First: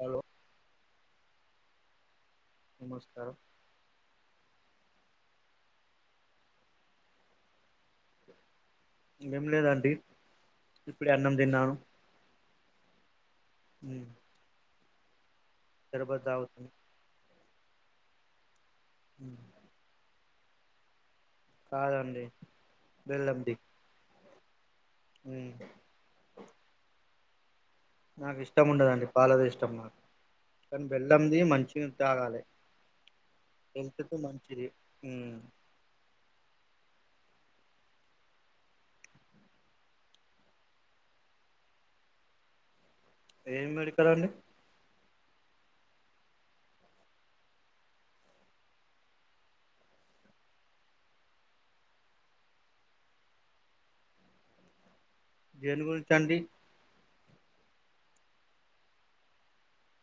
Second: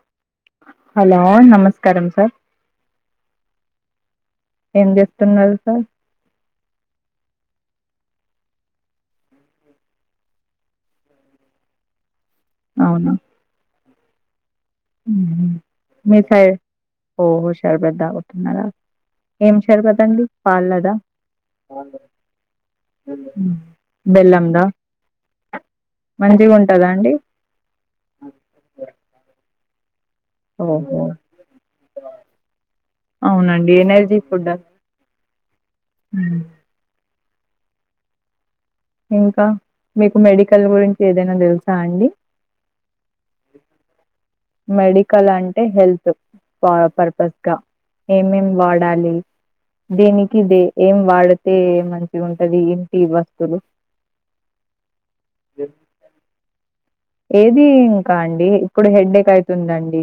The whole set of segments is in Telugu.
హలో హలో నమస్కారం సార్ నమస్కారం ఏం చేస్తున్నారు సార్ ఏం లేదండి ఇప్పుడే అన్నం తిన్నాను అవునా మ్ మ్ హు మీర్ స ఓహో శర్బత్ తగుతున్నర ఉమ్ ఏం షర్బత్ అండి పాల్లదా? కాదండి బెల్లంది బెల్లం ద ఉమ్ మంచిగా ఉంటదా అండి నాకు ఇష్టం ఉండదండి పాలది ఇష్టం నాకు కానీ ఓహో బెళ్ళంది మంచిగా తాగాలి అవునండి హెల్త్ కు ఎనర్జీ మంచిది ఉమ్ ఉమ్ ఇంకా మీకు మెడికల్ గురించి ఏదైనా తెలుసా అండి? ఏమి మెడికల అండి క్కల అంటే హెల్త్ ప పర్పస్ గా ఏమేం వాడాలి దీనికి దే ఏం వాడితే మంచిగా ఉంటది, ఏంటి వస్తువులు? దేని గురించి అండి ఏది ఇంకా అండి ఇప్పుడు హెడేక్ అయితుందండి.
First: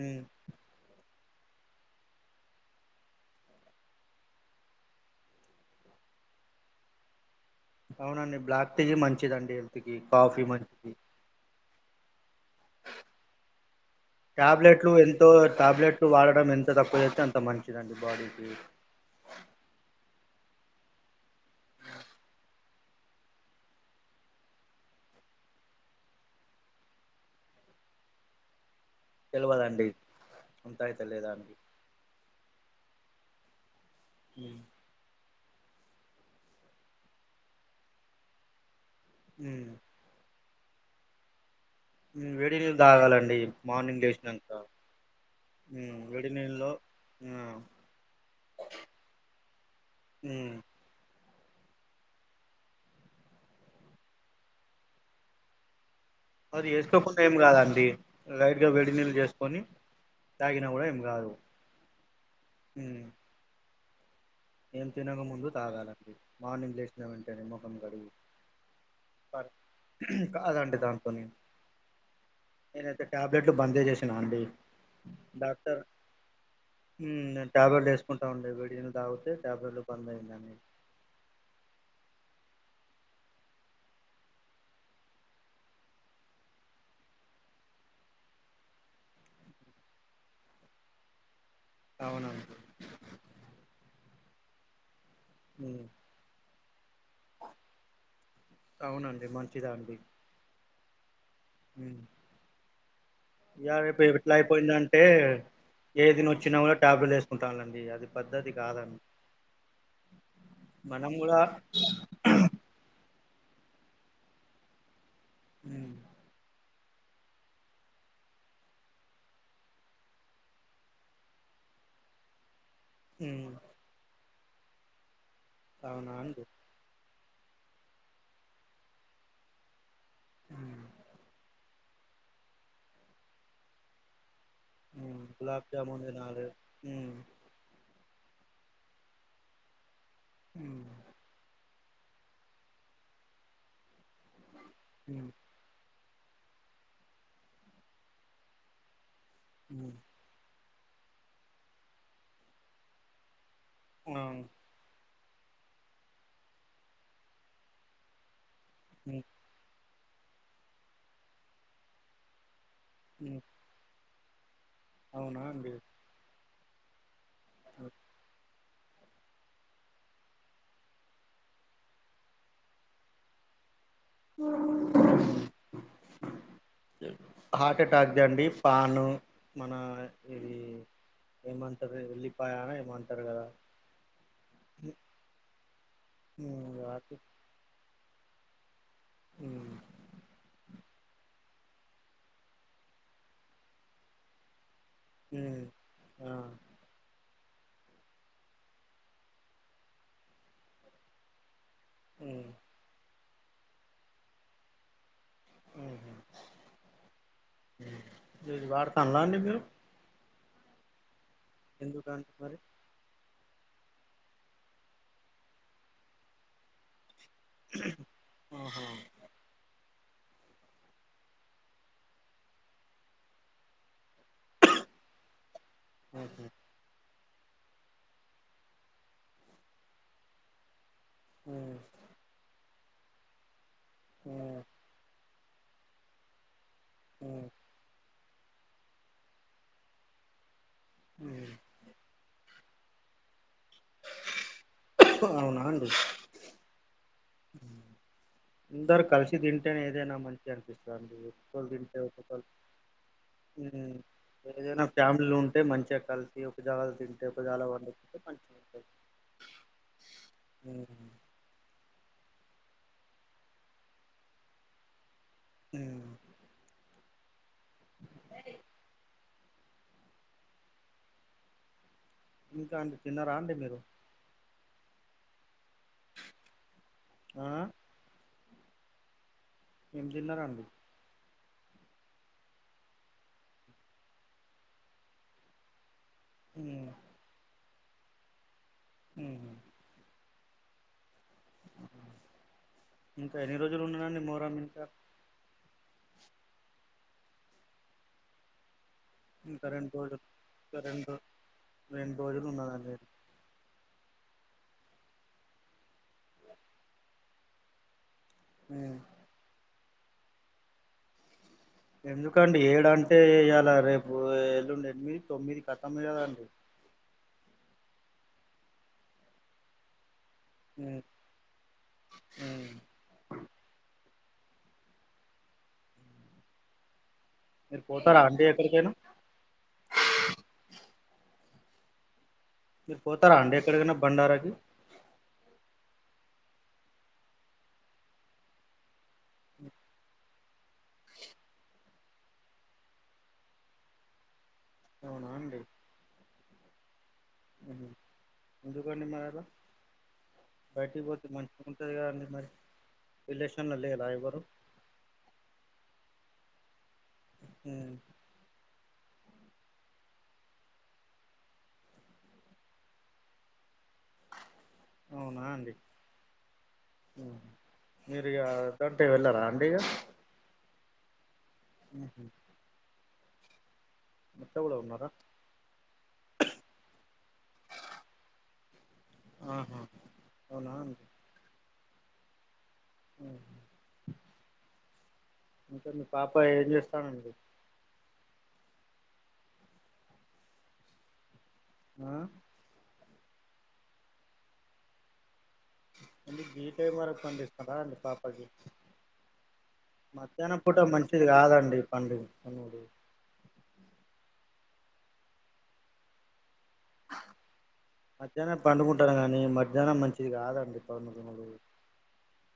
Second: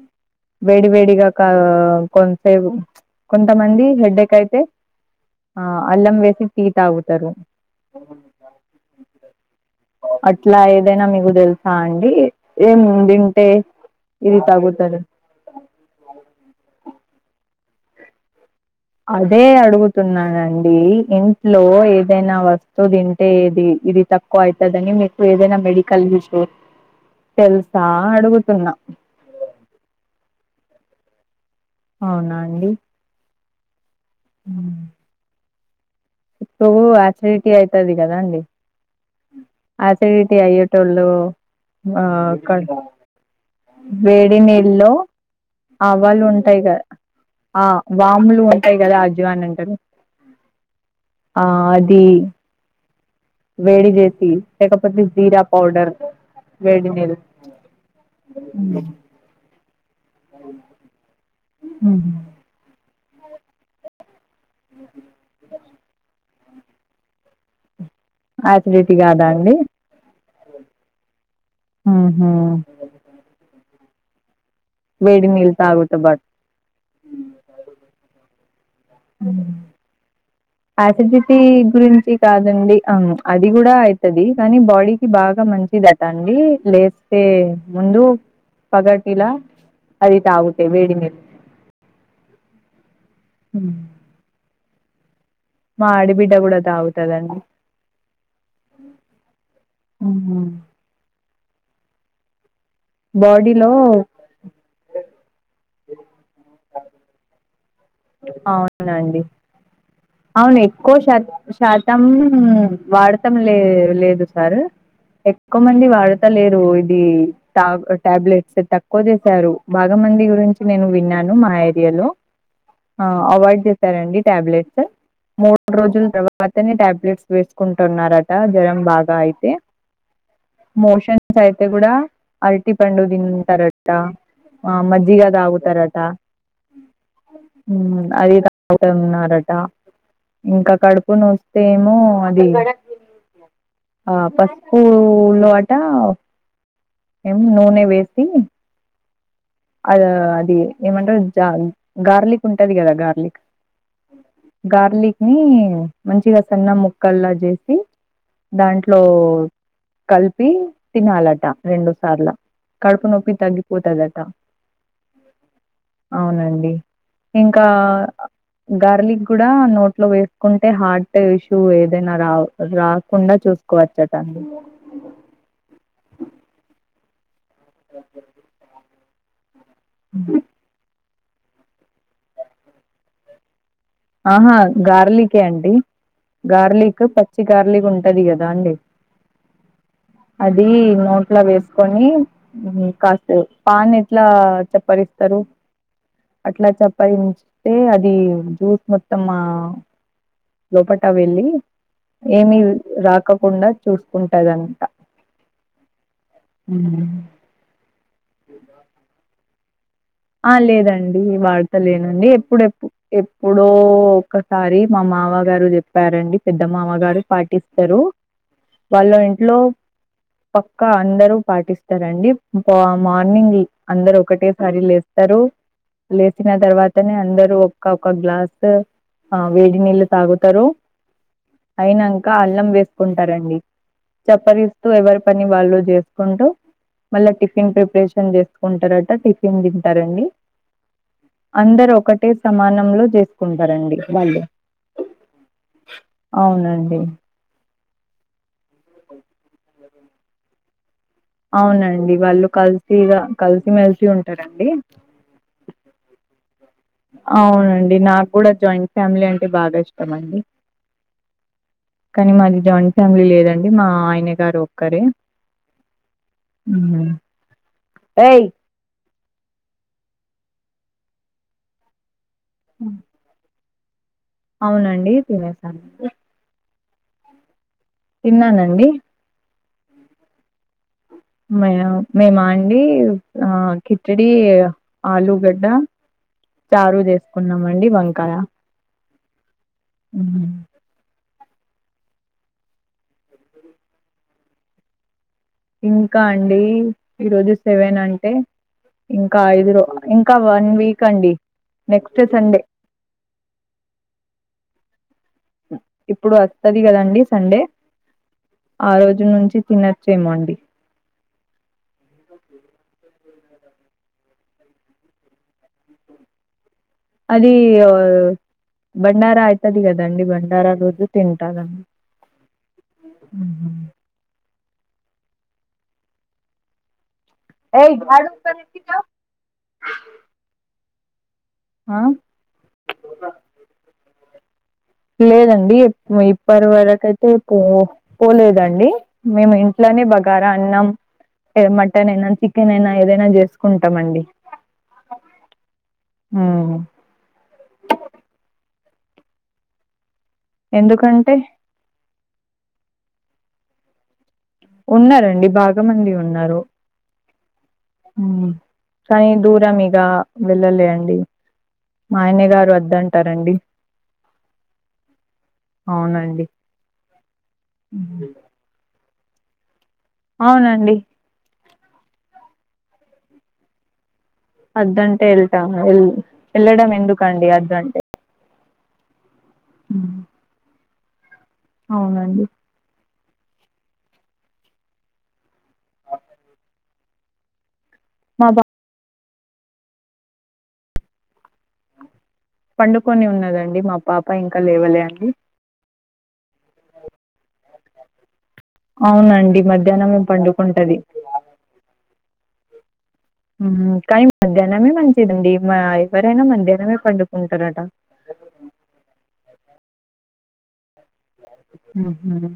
ఉమ్ వేడివేడిగా కా కొంతసేపు కొంతమంది హెడేక్ అయితే ఆ అల్లం వేసి టీ తాగుతారు. అవునండి బ్లాక్ టీ మంచిదండి ఎంతకి కాఫీ అట్లా మంచిది. ఏదైనా మీకు తెలుసా అండి ఏం తింటే? ఇది టాబ్లెట్లు తగ్గుతది ఎంతో టాబ్లెట్లు వాడడం ఎంత తక్కువ చేస్తే అంత మంచి ఇలాంటి బాడీ పేట్ అదే అడుగుతున్నానండి ఇంట్లో ఏదైనా వస్తువు తింటే ఏది ఇది తక్కువ అయితదా నిం ఎప్పుటు ఏదైనా మెడికల్ హి స్టోర్ తెలుసా అడుగుతున్నా ఉంతా అయితలేదా అవునా అండి హ సో ఆచరిటీ అయితది కదాండి ఉమ్ ఆచరిటీ అయ్యట్ ట్టలు వేడి నీళ్లు తాగాలండి మార్నింగ్ లేసినంక ఆవాళు ఉంటాయి కదా, ఉమ్, ఆ వాములు ఉంటాయి కదా అజ్వాని అంటారు. ఉ ఆ అది వేడిజేసీ లేకపోతే జీరా పౌడర్ అది వేడి నీళ్ళు చేసుకోకుండా ఏం కాదండి లైట్గా వేడి నీళ్ళు చేసుకొని తాగిన కూడా ఏం కాదు ఉహ హ ఏం తినక ముందు తాగాలండి. మార్నింగ్ లేసిన వెంటనే ముఖం గడిగి ఎసిడిటీ కాదా అండి కాదండి దానితోని ఉహు నేనైతే టాబ్లెట్లు బంద్ చేసా అండి వేడి నీళ్ళు డాక్టర్ తాగుతే బట్ టాబ్లెట్ ఉమ్ నేను వేసుకుంటాండి వేడినీళ్లు తాగితే పర్లేదాన్నే ఆసిడిటీ గురించి కాదండి అవును అది కూడా అయితది కానీ బాడీకి బాగా మంచిదట అండి లేస్తే ముందు పగటిలా అది తాగుతే వేడి మీరు అవునవునండి ఉమ్. ఉమ్, మా ఆడబిడ్డ కూడా తాగుతదండి. అవునండి మంచిదండి. ఉమ్. బాడీలో ఈయాల రేపు ఎట్లా అయిపోయిందంటే ఏదినోచ్చినా కూడా టాబ్లెట్ వేసుకుంటు. అండి అది పద్దతి కాదాండి. అవునండి అవును ఎక్కువ శాత శాతం వాడు. లేదు లేదు సార్ ఎక్కువ మంది మ్మ్ వాడతాలేరు. ఉమ్ ట టాబ్లెట్స్ తక్కువ చేసారు బాగా మంది గురించి నేను విన్నాను మా ఏరియాలో. ఆహ్ ఆహ్ మ్మ్ అవాయిడ్ చేసారండి టాబ్లెట్స్ మూడు రోజుల అవునా అండి తర్వాతనే టాబ్లెట్స్ వేసుకుం. టున్నారట జ్వరం బాగా అయితే మ్మ్ మోషన్స్ అయితే కూడా. అరటి పండు తింటారంట. ఆహ్ మ్మ్ గులాబ్ మజ్జిగదగుతారట జామున్ తినాలి మ్మ్ ఉమ్ అది. ఇక్కడ ఉన్నారట. ఇంకా మ్మ్ కడుపునోస్తేనేమో అది. ఆహ్ పసుపు మ్మ్ లో ఆట. ఏం నూనె వేసి. మ్మ్ అది అది ఏమంటారు జ గార్లిక్ ఉంటది కదా గార్లిక్. ఆ గార్లిక్ ని మంచిగా సన్న ముక్కల్లా చేసి. దాంట్లో మ్మ్ కలిపి తినాలట రెండు సార్లు. కడుపు నొప్పి మ్మ్ తగ్గిపోతదాట. అవునా అండి అవునండి. ఇంకా ఆహ్. గార్లిక్ కూడా నోట్లో వేసుకుంటే హార్ట్ ఇష్యూ ఏదైనా రా రాకుండా చూసు. కు వచ్చాటా. హార్ట్ అటాక్ అండి పాన్ మన. ఉమ్. ఇది ఏమంటారు ఎళ్లిపాయాన ఏమంటారు కదా. ఆహా గార్లికే అండి మ్మ్ గార్లిక్ వాటి పచ్చి గార్లిక్ ఉంటది కదా. దాండి మ్మ్ అది నోట్ల వేస్. కాని కాస్త పాన్ ఎట్లా చెప్. చప్పరిస్తారు మ్మ్ ఆ అట్లా చప్పరించితే అది జ్యూస్. మొత్తం ఆహ్ లోపట వెళ్ళి మ్మ్ ఏమి రా. రాకుండా చూసుకుంటదంట ఉమ్. మీరు వాడుతుండ్రా అండి మీరు. ఆహ్ లేదండి వాడత లేనండి ఎందుకండి మరి ఎప్పుడెప్పుడు ఎప్. ఎప్పుడో ఒక్కసారి మా మామ గారు చెప్పారండి పెద్ద మామగారు పాటిస్తారు ఆహా వాళ్ళ ఇంట్లో. పక్క అందరు పాటిస్తారండి మా మార్నింగ్ అందరు ఒకటేసారి లేస్. వస్తారు ఆహా లేచిన తర్వాతనే. అందరు ఒక్కోక్క గ్లాస్ ఆహ్ వేడి నీళ్ళు తాగుతారు. ఉమ్ అయినాక అన్నం చేసుకుంటారండి ఉమ్ చప్పరిస్తూ ఎవరు. పని వాళ్ళు చేసుకుంటూ మళ్ళా ఉమ్ టిఫిన్ ప్రిపరేషన్ చేసుకుంటారట టిఫిన్. చేస్తారండి ఉమ్ అందరు ఒకటే సమానంలో చేస్. కుంటారండి వాళ్ళు అవునా అండి అవునండి అందరు కలిసి తింటేనే ఇదేనా మంచిగా అనిపిస్తది ఒక్కళు తింటే అవునండి. ఒళ వాళ్ళు కలిసిగా కలిసిమెలిసి ఉంటారండి. ఏదైనా ఫ్యామిలీలో ఉంటే మంచ్ చిగ కలిసి జాగాల తింటే ఒక జాగాల అవునండి వండుకుంటే నాకు కూడా మంచిగా ఉంటది జాయింట్ ఫ్యామిలీ అంటే బాగా ఇష్టం అండి ఉమ్ కానీ మాది జాయింట్ ఫ్యామిలీ లేదండి మా ఆయన గారు ఒక్కరే ఉమ్ మ్ ఇంకా అండి తిన్నారా అండి మీరు అవునండి తినేసాను ఆ తిన్నానండి ఏం తిన్నరండి మ మే మాండి ఆ కిచడి ఆలుగడ్డ ఉమ్ చారు చేసుకున్నామండి వంకాయ హ్మ్ మ్ ఇంకా ఎన్ని రోజులు ఉన్నానండి మోహరం ఇంకా ఇంకా అండి ఈరోజు సెవెన్ అంటే ఇంకా ఐదు రో రెండు రోజులు ఇంకా వన్ వీక్ రెండు అండి రెండు నెక్స్ట్ రోజులు సండే ఉన్నదండి ఇప్పుడు వస్తది కదండి సండే ఆ ఉమ్ రోజు నుంచి తినచ్చేమొఅండి ఎందుకండి ఏ ఎలా అంటే ఇయాల రేపు ఏలుండి ఎనిమిది తొమ్మిది కతమే కదండి అది ఆ బండార ఆయితది కదండి బ డారా రోజు తింటాద మీరు ఏయి పోతారా అండి అడుతరెంటి ఎక్కడికైనా ఇప్పుడు ఆ మీరు పోతారా అండి ఎక్కడికైనా బండారాకి లేదండి ఇప్పటు వరకు అయితే పో పోలేదండి మేము ఇంట్ల నే బగారా అన్నం మటన్ అయినా చికెన్ అయినా ఏదైనా చేసుకుంటామండి అవునా అండి మ్ అహ ఎందుకండి మరల బయటకి పోతే ఎందుకంటే మంచిగా ఉంటది కదండీ మరి రిలేషన్ లో లేరా ఎవ్వరు ఉన్నారండి బాగా మంది ఉన్నారు మ్ ఉమ్ కానీ దూరం ఇగ వెళ్ళలే అండి మా ఆయన్న గారు వద్దంటారండి అవునా అండి అవునండి మీరిగ అే వెళ్ళరా అండి ఇగ అవునండి హహ ఉన్నారా అద్ధంటే వెళ్తాము వెల్ వెళ్ళడం ఎందుకండి అద్ధంటే ఆహా అవునా అవునండి ఉహు. ఇంకా మీ పాప ఏం చేస్తదండి మా బా ఆ పండుకొనే ఉన్నదండి మా పాప ఇంకా లేవలే అండి. మళ్ళీ గీ టైమ్ వరకు పండిస్తారా అండి పాపకి అవునండి మధ్యాహ్నమే మధ్యాహ్నం పండుకుంటది. పనోడు మ్ కని మధ్యాహ్నమే మంచిదండి మా ఎవరైన మధ్యా మధ్యాహ్నం పండుకుంటరు గనీ మధ్యాహ్నం మంచిది కాదండి. పనులు అవునా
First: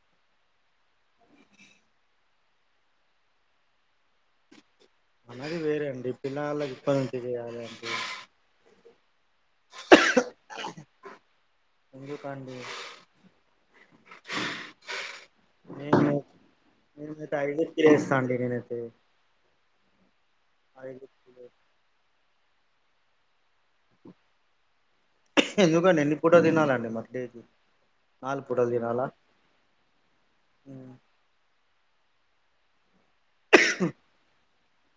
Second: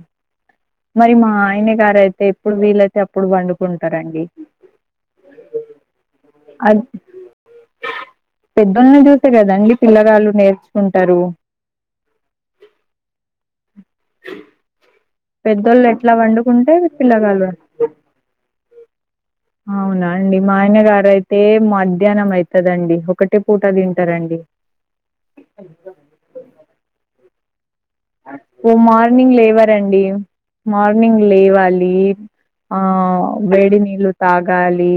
మరి మా ఆయన గారైతే ఎప్పుడు వీలైతే అప్పుడు వండుకుంటరండి. మనది వేరే అండి పిల్లగాన్లకి ఇప్పట్ నుంచి చేయాలి అంటే తే కదండి పిల్లగాళ్ళు నేర్చుకుంటరు. ఎందుకండి పెద్దోళ్ళు నేను ఎట్లా పండుకుంటే నేనైతే పిల్లగాళ్ళు ఐదింటికి లేస్తా అండి నేనైతే అవునా అండి మా ఆయనగారైతే ఐదింటికి మధ్యాహ్నం అయితదండి. ఒకటే పూట తింటారండి ఎందుకండి ఎన్ని పూట తినాలండి మరి నాలుగు పూటలు ఓ తినాలా మార్నింగ్ లేవరండి ఉమ్, మార్నింగ్ లేవాల్ లి ఆ వేడి నీళ్ళు తాగాలి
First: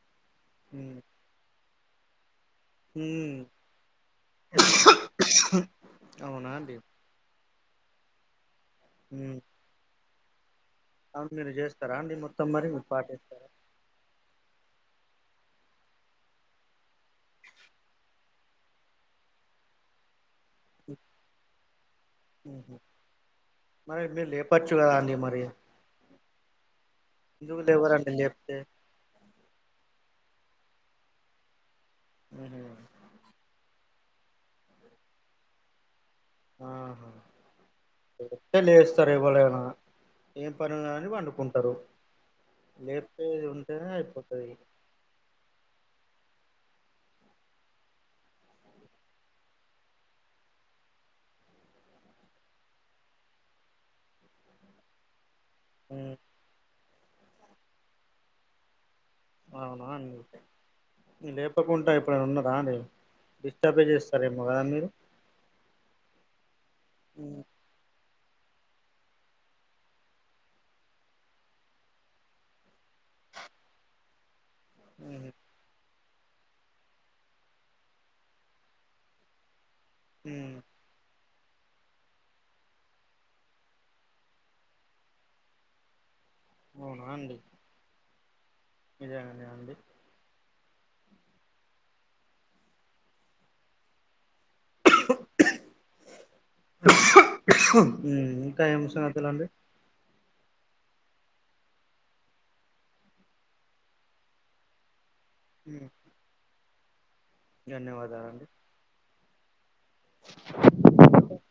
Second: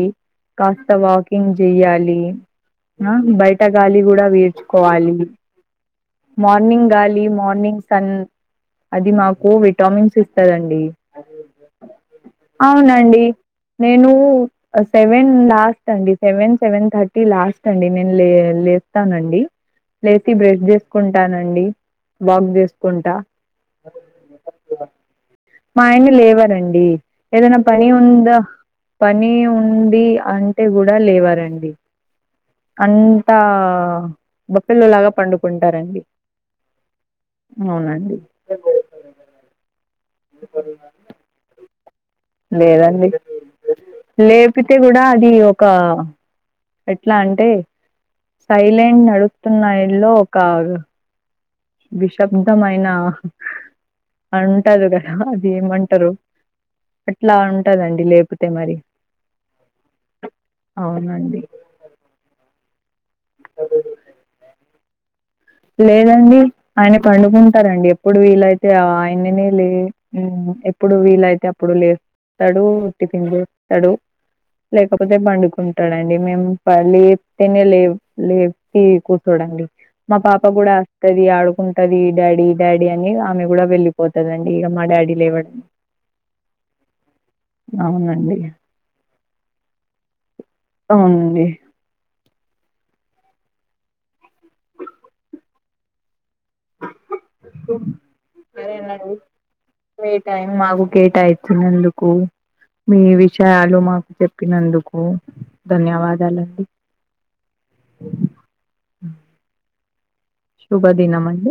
కాస్త ఉమ్, వాకింగ్ చేయాలి. ఆ ఉమ్, బైట గాలి గుడా పీర్చుకోవాలి అవునా అండి మార్నింగ్ గాలి మార్ ర్నింగ్ సన్ అది మాకు విటామిన్స్ ఇస్తదం అవున్ మీరు చేస్తరా అండి మొత్తం మరి మీరు పాటిస్తారా? అ సెవెన్ లాస్ట్ అండి సెవెన్ సెవెన్ థర్టీ లాస్ట్ అండి నేన్ లే లేస్తానండి. లేచి బ్రష్ చేస్కుంటానండి వాక్ చేస్ ఉహు. కుంటా మరి మీరు లేపచ్చు కదా అండి మరి మా ఆయన లేవరండి. ఏదన్న ఎందుకు పని లేవరండి ఉంద లేపితే పని ఉంది అంటే కూడా లేవరండి. ఉహు. అంతా బఫెల్లోలాగా పండుకుంటారండి. ఆహా అవునండి [unintelligible] లేస్తర్ ఎవ్వలైన ఏం పనున్నదని పండుకుంటరు. లేదండి అయిపోతది లేపితే గుడా అది ఒకా ఎట్లా అంటే సైలెంట్ నడుత్తున్నా ఇల్లో ఒకా విశబ్దమైనా అంటరు కదా ది ఏమంటరు ఉమ్, అట్లా ఉంటదండి లేపితే మరి అవునా అందుకే అవునండి లేపకుంట ఎప్పుడైన ఉన్నరా అండి డిస్టబే చేస్తారేమో కదా మీరు లేదండి ఆయన ఉమ్, పండుకుంటరండి ఎప్ ప్పుడు వీలైతే ఆయననే లే మ్ ఎప్పుడు వీలైతే అప్పుడు లేస్ తడు టిఫిన్ జేస్తడు లేకపోతే ఉమ్, పండుకుంటడ డండి మేం ప లేప్తెనే లే లేపి కూర్చోడండి మా పాప ఉమ్, గుడా అస్తది ఆడు కుంటది డాడీ, డాడీ అని ఆమె గుడా వెళ్ళిపోతదండి ఇగ మా డాడీ లెవ్వడ అవునా అండి నిజంగానే అండి. అవునండి. మ్ ఇంకా ఏం సరేనండి. సంగతులండి. మీ టైం మాకు కేటాయిచ్చినందుకు మీ విషయాలు మాకు చెప్పినందుకు ధన్యవాదాలండి ధన్యవాదాలండి శుభదినమండి